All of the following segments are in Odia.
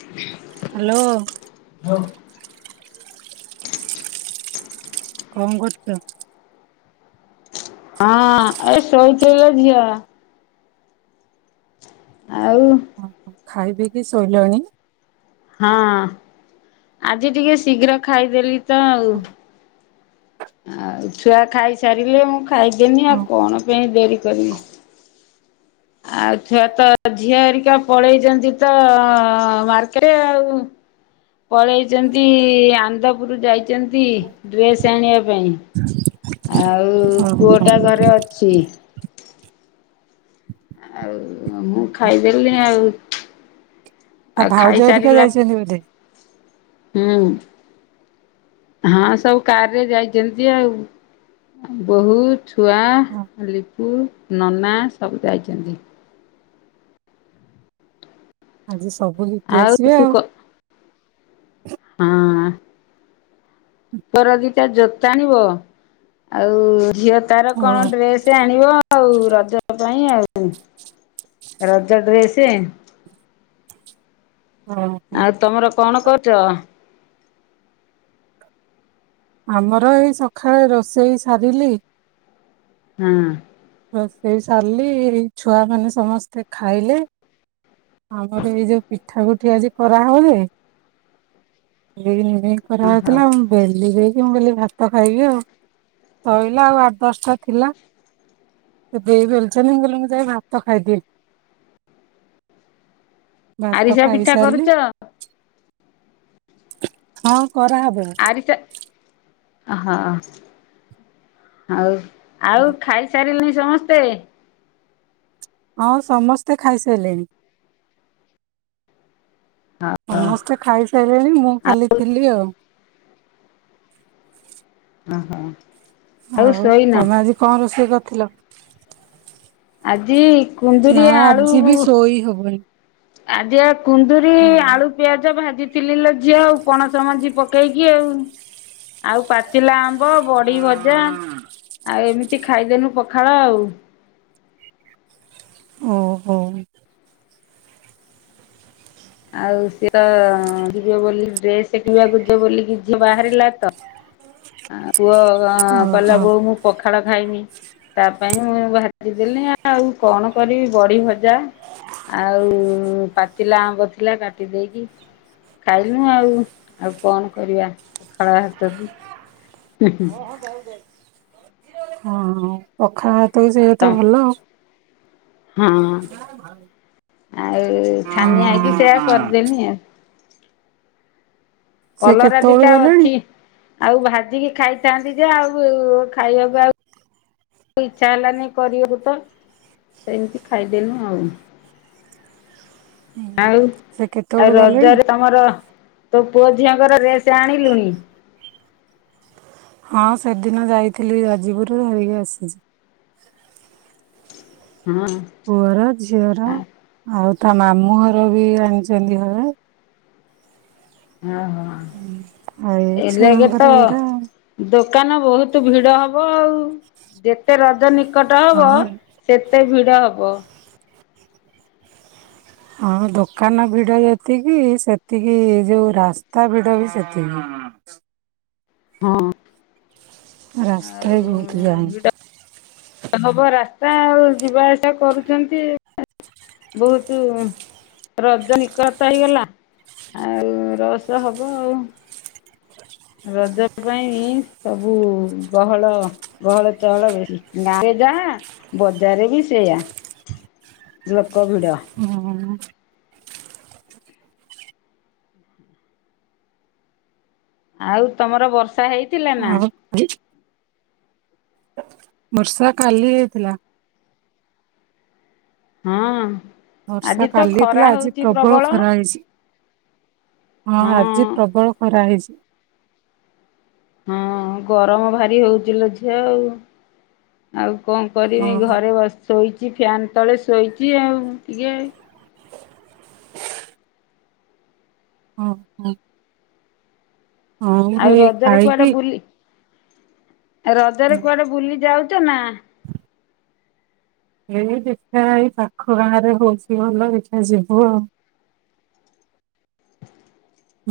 [inaudible] ହାଲୋ। [unintelligible] କଣ କରୁଚ? ହଁ, ଏ ଶୋଇଚିଲୋ ଝିଅ। ଆଉ। ଓହୋ ଖାଇ ପିଇକିି ଶୋଇଲଣି। ହଁ, ଆଜି ଟିକେ ଶୀଘ୍ର ଖାଇଦେଲି ତ ଆଉ। ଓ ଆଉ ଛୁଆ ଖାଇସାରିଲେ ମୁଁ ଖାଇଦେନି ଆଉ ହଁ କଣ ପାଇଁ ଡେରି କରିବି। [inaudible] ଆଉ ଛୁଆ ତ ଝିଅ ହେରିକା ପଳେଇଛନ୍ତି ତ ମାର୍କେଟ ଆଉ। ପଳେଇଚନ୍ତି ଆନ୍ଦପୁରୁ ଯାଇଚନ୍ତି ଡ୍ରେସ ଆଣିବା ପାଇଁ। ଆଉ ପୁଅଟା ହଁ। ଘରେ ଅଛି। ଆଉ ମୁଁ ଖାଇଦେଲି ଆଉ। ତା ଆଉ ଭାଉଜ ହେରିକା ଖାଇସାରିଲା ଯାଇଛନ୍ତି ବୋଧେ ହୁଁ। ହଁ, ସବୁ କାର୍ ରେ ଯାଇଛନ୍ତି ଆଉ। ବୋହୂ, ଛୁଆ, ଲିପୁ, ନନା ସବୁ ଯାଇଛନ୍ତି। ଆଜି ସବୁରି ଆଉୁ ତୁ କ ହଁ। ପୁଅର ଦିଟା ଜୋତା ଆଣିବ ଆଉ ଝିଅ ତାର କଣ ହଁ ଡ୍ରେସ ଆଣିବ। ଆଉ ରଜ ପାଇଁ ଆଉ ରଜ ଡ୍ରେସେ। ହଁ। ଆଉ ତମର କଣ କରୁଚ? ଆମର ଏଇ ସଖାଳେ ରୋଷେଇ ସାରିଲି ହଁ। ରୋଷେଇ ସାରିଲି ଛୁଆ ମାନେ ସମସ୍ତେ ଖାଇଲେ ଆମର ଏଇ ଯୋଉ ପିଠା ପୁଠି ଆଜି କରା ହଉନି ଏଇ ନିମେଇ କରା ଯାଉଥିଲା ଆଉ ବେଲି ଦେଇକି ମୁଁ କହିଲି ଭାତ ଖାଇବି ଆଉ ସଇଲା ଆଉ ଆଠ ଦଶଟା ଥିଲା। ଏବେ ହେଇ ବେଲୁଛନ୍ତି ମୁଁ କହିଲି ମୁଁ ଯାଇ ଭାତ ଖାଇଦିଏ। ଭାତ ଆରିସା ପିଠା ଖାଇସାରିଲି କରୁଛ ହଁ କରାହେବ। ଆରିସା ହଁ ଆଉ ଆଉ ଖାଇ ସାରିଲେଣି ସମସ୍ତେ ହଁ, ସମସ୍ତେ ଖାଇସାରିଲେଣି। ହଉ ସମସ୍ତେ ଖାଇସାରିଲେଣି ମୁଁ ଆଉ ଖାଲି ଥିଲି ଆଉ। ଓହୋ। ଆଉ ହଉ ଶୋଇନ? ତମେ ଆଜି କଣ ରୋଷେଇ କରିଥିଲ? ଆଜି ନା କୁନ୍ଦୁରି ଆଳୁ ଆଜି ମୁ ବି ଶୋଇ ହବନି। ଆଜି ଆଉ କୁନ୍ଦୁରି ଆଳୁ, ହଁ ପିଆଜ, ଭାଜିଥିଲି ଲେ ଝିଅ ଆଉ ପଣସ ମଜି ପକେଇକି ଆଉ। ଆଉ ପାଚିଲା ଆମ୍ବ, ବଡି ଭଜା, ଆଉ ଏମିତି ଖାଇଦେନୁ ପଖାଳ ଆଉ। ଓହୋ କଣ ହେଇଥିଲା? ଆଉ ସିଏ ତ ଯିବେ ବୋଲି ଡ୍ରେସ କିଣିବାକୁ ଝିଅ ବାହାରିଲା ତ ଆ ପୁଅ ଓହୋ କହିଲା ବୋଉ ମୁଁ ପଖାଳ ଖାଇମି। ତା ପାଇଁ ମୁଁ ଭାଜିଦେଲି ଆଉ କଣ କରିବି ବଡ଼ି ଭଜା। ଆଉ ପାଚିଲା ଆମ୍ବ ଥିଲା କାଟି ଦେଇକି ଖାଇଲୁ ଆଉ ଆଉ କଣ କରିବା ପଖାଳ ଭାତକୁ [unintelligible] ହଁ ପଖାଳ ଭାତକୁ ସେତ ଭଲ। ହୁଁ ଆଉ ଛାନିଆ ହେଇକି ସେଆ କରିଦେନଣି। ସେ କଲରା କେତେବେଳୁ ଦିଟା ଗଲେଣି? ଅଛି ଆଉ ଭାଜିକି ଖାଇଥାନ୍ତି ଯେ ଆଉ ଖାଇବାକୁ ଆଉ ଇଛା ହେଲାନି କରିବାକୁ ତ ସେମିତି ଖାଇଦେଳୁ ଆଉ। ଆଉ ସେ ଆଉ କେତେବେଳୁ ଗଲେଣି? ରଜରେ ତମର ତୋ ପୁଅ ଝିଅଙ୍କର ଡ୍ରେସ ଆଣିଲୁଣି? ହଁ ସେଦିନ ଯାଇଥିଲି ଜାଜପୁରୁ ଧରିକି ଆସିଛି। ହଁ। ପୁଅର ଝିଅର ଆଉ ତା ମାମୁଁ ଘର ବି ଆଣିଛନ୍ତି ହଳେ। ଓହୋ ଆଉ ଏ ଏଲେଗ ଛୁଆଙ୍କର ତ ଏଇରା ଆଉ। ଦୋକାନ ବହୁତ ଭିଡ ହବ ଆଉ ଯେତେ ରଜ ନିକଟ ହବ। ହଁ ସେତେ ଭିଡ଼ ହବ। ହଁ ଦୋକାନ ଭିଡ଼ ଯେତିକି ସେତିକି ଯେଉଁ ରାସ୍ତା ଭିଡ଼ ବି ସେତିକି। ହଁ। ହଁ। ରାସ୍ତା ଆଉ ବି ବହୁତ ଯାଏମେ ହେବ ରାସ୍ତା ଆଉ ଯିବା ଆସିବା କରୁଛନ୍ତି। ବହୁତ ରଜ ନିକଟତ ହେଇଗଲା। ଆଉ ରସ ହବ ଆଉ। ରଜ ପାଇଁ ସବୁ ଗହଳ ଗହଳ ଚହଳ ବେଶୀ ଗାଁରେ ଯାହା ବଜାରରେ ବି ସେଇଆ ଲୋକ ଭିଡ। ହୁଁ ଉ? ଆଉ ତମର ବର୍ଷା ହେଇ ହଁ [unintelligible] ବର୍ଷା କାଲି ହେଇଥିଲା। ହଁ। ଆଜି ବର୍ଷା ତ କାଲି ଖରା ହାଇଥିଲା ଆଜି ହଉଛି ପ୍ରବଳ ଖରା ହେଇଛି। ହଁ ଆଜି ପ୍ରବଳ ଖରା ହେଇଛି। ହଁ ଗରମ ଭାରି ହଉଥିଲେ ଝିଅ ଆଉ ଆଉ କଣ ହଁ କରିବି ଘରେ ବଶି ଶୋଇଛି ଫ୍ୟାନ୍ ତଳେ ଶୋଇଛି ଆଉ ଟିକେ- ହଁ ହଁ ହଁ ଆଉ ମୁଁ ରଜରେ କୁଆଡେ ଖାଇକି ବୁଲି ରଜରେ କୁଆଡେ ବୁଲି ଯାଉଛ ନା ଏଇ ଦେଖା୍ହେଇ ପାଖ୍ ଗାଁ ରେ ହଉଛି ଭଲ ଦେଖା ଯିବୁ ଆଉ [unintelligible]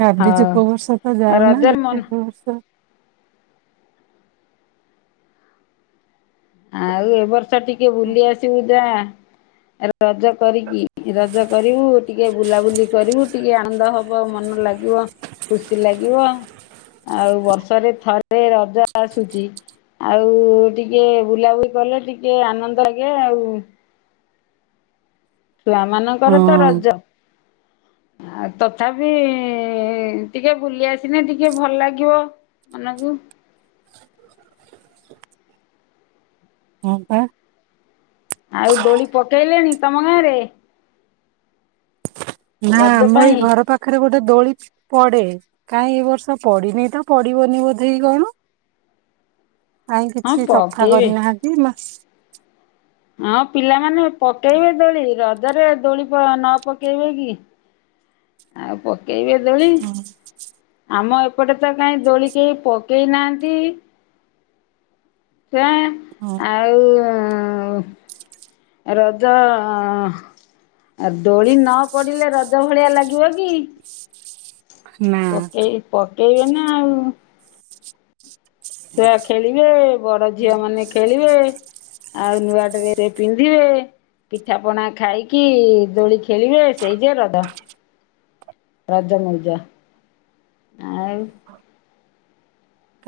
ଭାବିଛୁ ହଉ କଉ ବର୍ଷ ତ ଯାଉନା ରଜରେ ମନ ଦେଖା ଏ ବର୍ଷ ଆଉ ଏ ବର୍ଷ ଟିକେ ବୁଲି ଆସିବୁ ଯା ରଜ କରିକି। ରଜ କରିବୁ ଟିକେ ବୁଲାବୁଲି କରିବୁ ଟିକେ ଆନନ୍ଦ ହବ ମନ ଲାଗିବ। ଖୁସି ଲାଗିବ ଆଉ ବର୍ଷରେ ଥରେ ରଜ ଆସୁଛି ଆଉ ଟିକେ ବୁଲାବୁଲି କଲେ ଟିକେ ଆନନ୍ଦ ଲାଗେ ଆଉ ଛୁଆ ହଁ ମାନଙ୍କର ତ ରଜ। ଆଉ ତଥାପି- ଟିକେ ବୁଲି ଆସିନେ ଟିକେ ଭଲ ଲାଗିବ। ମାନକୁ ହଁ ପା। ଆଉ ଦୋଳି ପକେଇଲେଣି ତମ ଗାଁ ରେ? ନା ରଜ ମୁଁ ଏଇ ପାଇଁ ଘର ପାଖରେ ଗୋଟେ ଦୋଳି ପଡେ କାଇଁ ଏ ବର୍ଷ ପଡିିନି ତ ପଡିବନି ବୋଧେଇ କଣ। କାଇଁ ହଁ କିଛି ସଫା ପକେଇବେ କରିନାହାନ୍ତି ମାସ୍ ହଁ ପିଲାମାନେ ପକେଇବେ ଦୋଳି ରଜରେ ଦୋଳିପ ନ ପକେଇବେ କି। ଆ ପ୍ ପକେଇବେ ଦୋଳି, ହୁଁ। ଆମ ଏପଟେ ତ କାହିଁ ଦୋଳି କେହି ପକେଇ ନାହାନ୍ତି। ଛୁଆଁ ହଁ ଆଉ ରଜ ଅଁ ଆ ଦୋଳି ନ ପଡ଼ିଲେ ରଜ ଭଳିଆ ଲାଗିବ କି। [inaudible] ନା ପକେଇ ପକେଇବେ ନା ଆଉ। ଛୁଆ ଖେଳିବେ, ବଡ ଝିଅ ମାନେ ଖେଳିବେ, ଆଉ ନୂଆ ଡ୍ରେସେ ପିନ୍ଧ୍ ଧିବେ ପିଠା ପଣା ଖାଇକି ଦୋଳି ଖେଳିବେ ସେଇ ଯେ ରଦ। ରଜମଉଜ ଆଉ ହଁ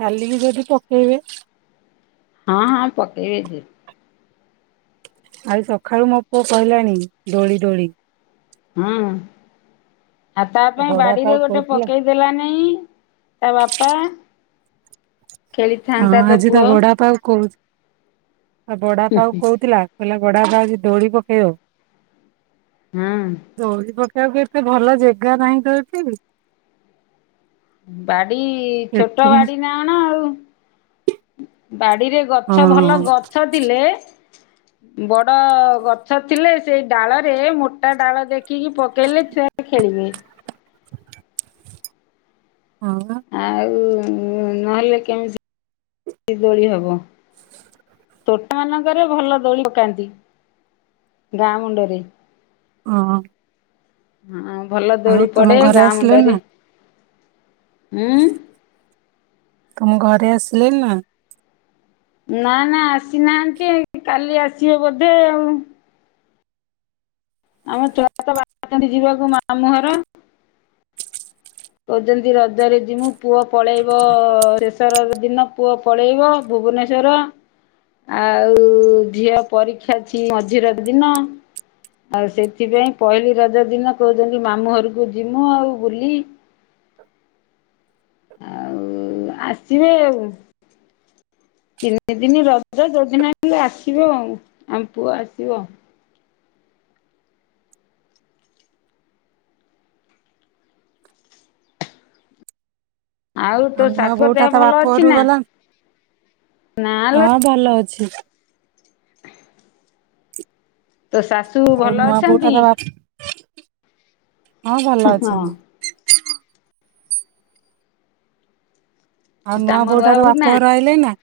କାଲି କି ଯଦି ପକେଇବେ। ହଁ ହଁ ପକେଇ ବେ ଯେ। ଆଜି ସକାଳୁ ମୋ ପୁଅ କହିଲାଣି ଦୋଳି ଦୋଳି। ହୁଁ, ଆ ତା ପାଇଁ ବଡାପା ବାଡିରେ ଗୋଟେ କହୁଥିଲା ପକେଇ ଦେଲାନେଇ ତା ବାପା। ହଁ ଖେଳିଥାନ୍ତା ତୋ ଆଜି ତା ପୁଅ ବଡା ବାପାକୁ କହୁ ତା ବଡା ପା କହୁଥିଲା କହିଲା ବଡା ପା ଆଜି ଦୋଳି ପକେଇବ। ହୁଁ। ଦୋଳି ପକେଇବାକୁ ଏତେ ଭଲ ଯେଗା ନାହିଁ ତ ଏଠି। ବାଡି ଛୋଟ ସେଥିପାଇଁ ବାଡି ନା କଣ ଆଉ। ବାଡିରେ ଗଛ ଭଲ ହଁ ଗଛ ଥିଲେ ବଡ ଗଛ ଥିଲେ ସେଇ ଡାଳରେ ମୋଟା ଡାଳ ଦେଖିକି ପକେଇଲେ ସେ [unintelligible] ଖେଳିବେ। ହଁ ପା। ଆଉ ନହେଲେ କେମିତି ଦୋଳି ହବ? ତୋଟା ମାନଙ୍କରେ ଭଲ ଦୋଳି ପକାନ୍ତି, ଗାଁ ମୁଣ୍ଡରେ। ଅଁ। ହଁ ଭଲ ଦୋଳି ପଡେ ତମ ଘରେ ଗାଁ ଆସିଲେଣି ମୁଣ୍ଡରେ ନା ଉଁ। ତମ ଘରେ ଆସିଲେ ନି ନା? ନା ନା ଆସିନାହାନ୍ତି ଏ କାଲି ଆସିବେ ବୋଧେ ଆଉ। ଆମ ଛୁଆ ତ ବାହାରିଛନ୍ତି ଯିବାକୁ ମାମୁ ଘର। କହୁଛନ୍ତି ରଜରେ ଯିମୁ ପୁଅ ପଳେଇବ ସେଶ ରଜ ଦିନ ପୁଅ ପଳେଇବ ଭୁବନେଶ୍ୱର। ଆଉ ଝିଅ ପରୀକ୍ଷା ଅଛି ମଝି ରଜ ଦିନ। ଆଉ ସେଥିପାଇଁ ପହିଲି ରଜ ଦିନ କହୁଛନ୍ତି ମାମୁଁ ଘରକୁ ଯିମୁ ଆଉ ବୁଲି। ଆଉ ଆସିବେ ଆଉ। ତିନି ଦିନି ରଜ ଯଉଦିନ ହେଲେ ଆସିବ ଆଉ ଆମ ପୁଅ ଆସିବ। ଆଉ ତୋ ନୂଆ ଶାଶୁ ର ବୋଉଟା ଦେହ ତା ବାପ ଭଲ ଅଛି ଘରକୁ ନା? ଗଲାଣି? ନାଲୋ ହଁ ଭଲ ଅଛି। ତୋ ଶାଶୁ ଆଉ ଭଲ ନୂଆ ବୋଉଟା ଅଛନ୍ତି? ତ ବା ହଁ ଭଲ ହଁ ଅଛନ୍ତି। ଆଉ ନୂଆ କାମ ବୋଉଟା ର ବୋହୂ ବାପ ନା ଘର ଆଇଲେ ନା?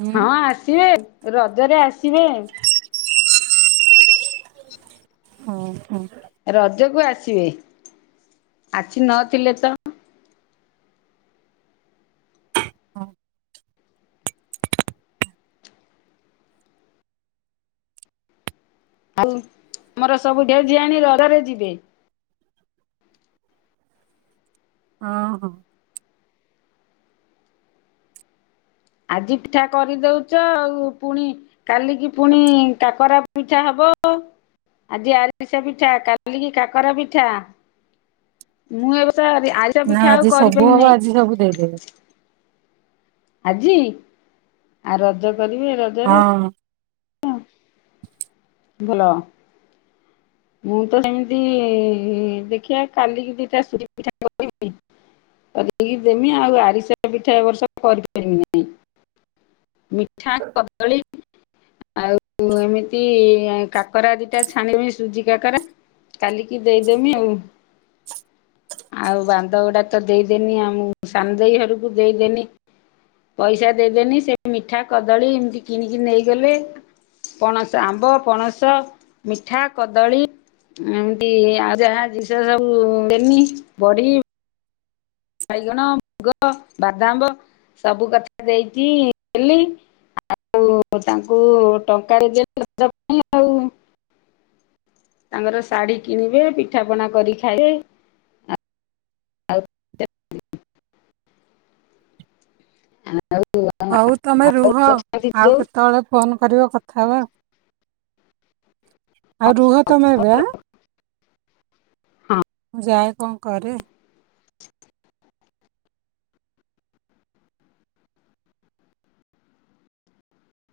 ହୁଁ ହଁ ଆସିବେ ରଜରେ ଆସିବେ। ହୁଁ ହୁଁ। ରଜକୁ ଆସିବେ ଆସି ନଥିଲେ ତ। ହଁ। ଆତୁ ଆମର ସବୁ [unintelligible] ଆଣି ରଡ଼ରେ ଯିବେ। ହଁ ହଁ। ଆଜି ପିଠା କରିଦଉଚ ଆଉ ପୁଣି କାଲିକି ପୁଣି କାକରା ପିଠା ହବ ଆଜି ଆରିଷା ପିଠା କାଲିକି କାକର ପିଠା। ମୁଁ ଏବର୍ଷ ଆ ଆରିଷା ନା ପିଠା ଆଉ ଆଜି ସବୁ କରିପାରିବି ହବ ନାହିଁ। ଆଜି ସବୁ ଦେଇଦେବେ। ଆଜି ଆ ରଜ କରିବେ ର ହଁ। ଭଲ। ମୁଁ ତ ସେମିତି ଦେଖିଆ କାଲିକି ଦିଟା [unintelligible] ପିଠା କରିବି। କରିକି ଦେମି ଆଉ ଆରିସା ପିଠା ଏ ବର୍ଷ କରିପାରିବି ନାଇଁ। ମିଠା କଦଳୀ ଆଉ ଏମିତି କାକରା ଦିଟା ଛାଣିବି ସୁଜି କାକରା କାଲିକି ଦେଇଦମି ଆଉ। ଆଉ ବାନ୍ଦଗୋଡା ତ ଦେଇଦେନି ଆଉ ମୁ ସାନ ଦେଇ ଘରକୁ ଦେଇଦେନି ପଇସା ଦେଇଦେନି ସେ ମିଠା, କଦଳୀ ଏମିତି କିଣିକି ନେଇଗଲେ। ପଣସ ଆମ୍ବ, ପଣସ, ମିଠା, କଦଳୀ ଏମିତି ଆଉ ଯାହା ଜିନଷ ସବୁ ଦେନି ବଡ଼ି ବାଇଗଣ, ମୁଗ, ବାଦାମ୍ବ ସବୁ କଥା ଦେଇଚି ଦେଲି। ଆଉ ତାଙ୍କୁ ଟଙ୍କା [unintelligible] ଆଉ। ତାଙ୍କର ଶାଢ଼ୀ କିଣିବେ ପିଠା ପଣା କରି ଖାଇବେ। ଆଉ [unintelligible] ହଉ ତମେ ରୁହ ଆଉ ଯୋଉ ହଁ କେତେବେଳେ ଫୋନ କରିବ କଥା ହେବା। ଆଉ ରୁହ ତମେ ଏବେ ଆଁ? ହଁ। ମୁଁ ଯାଏ କଣ କରେ।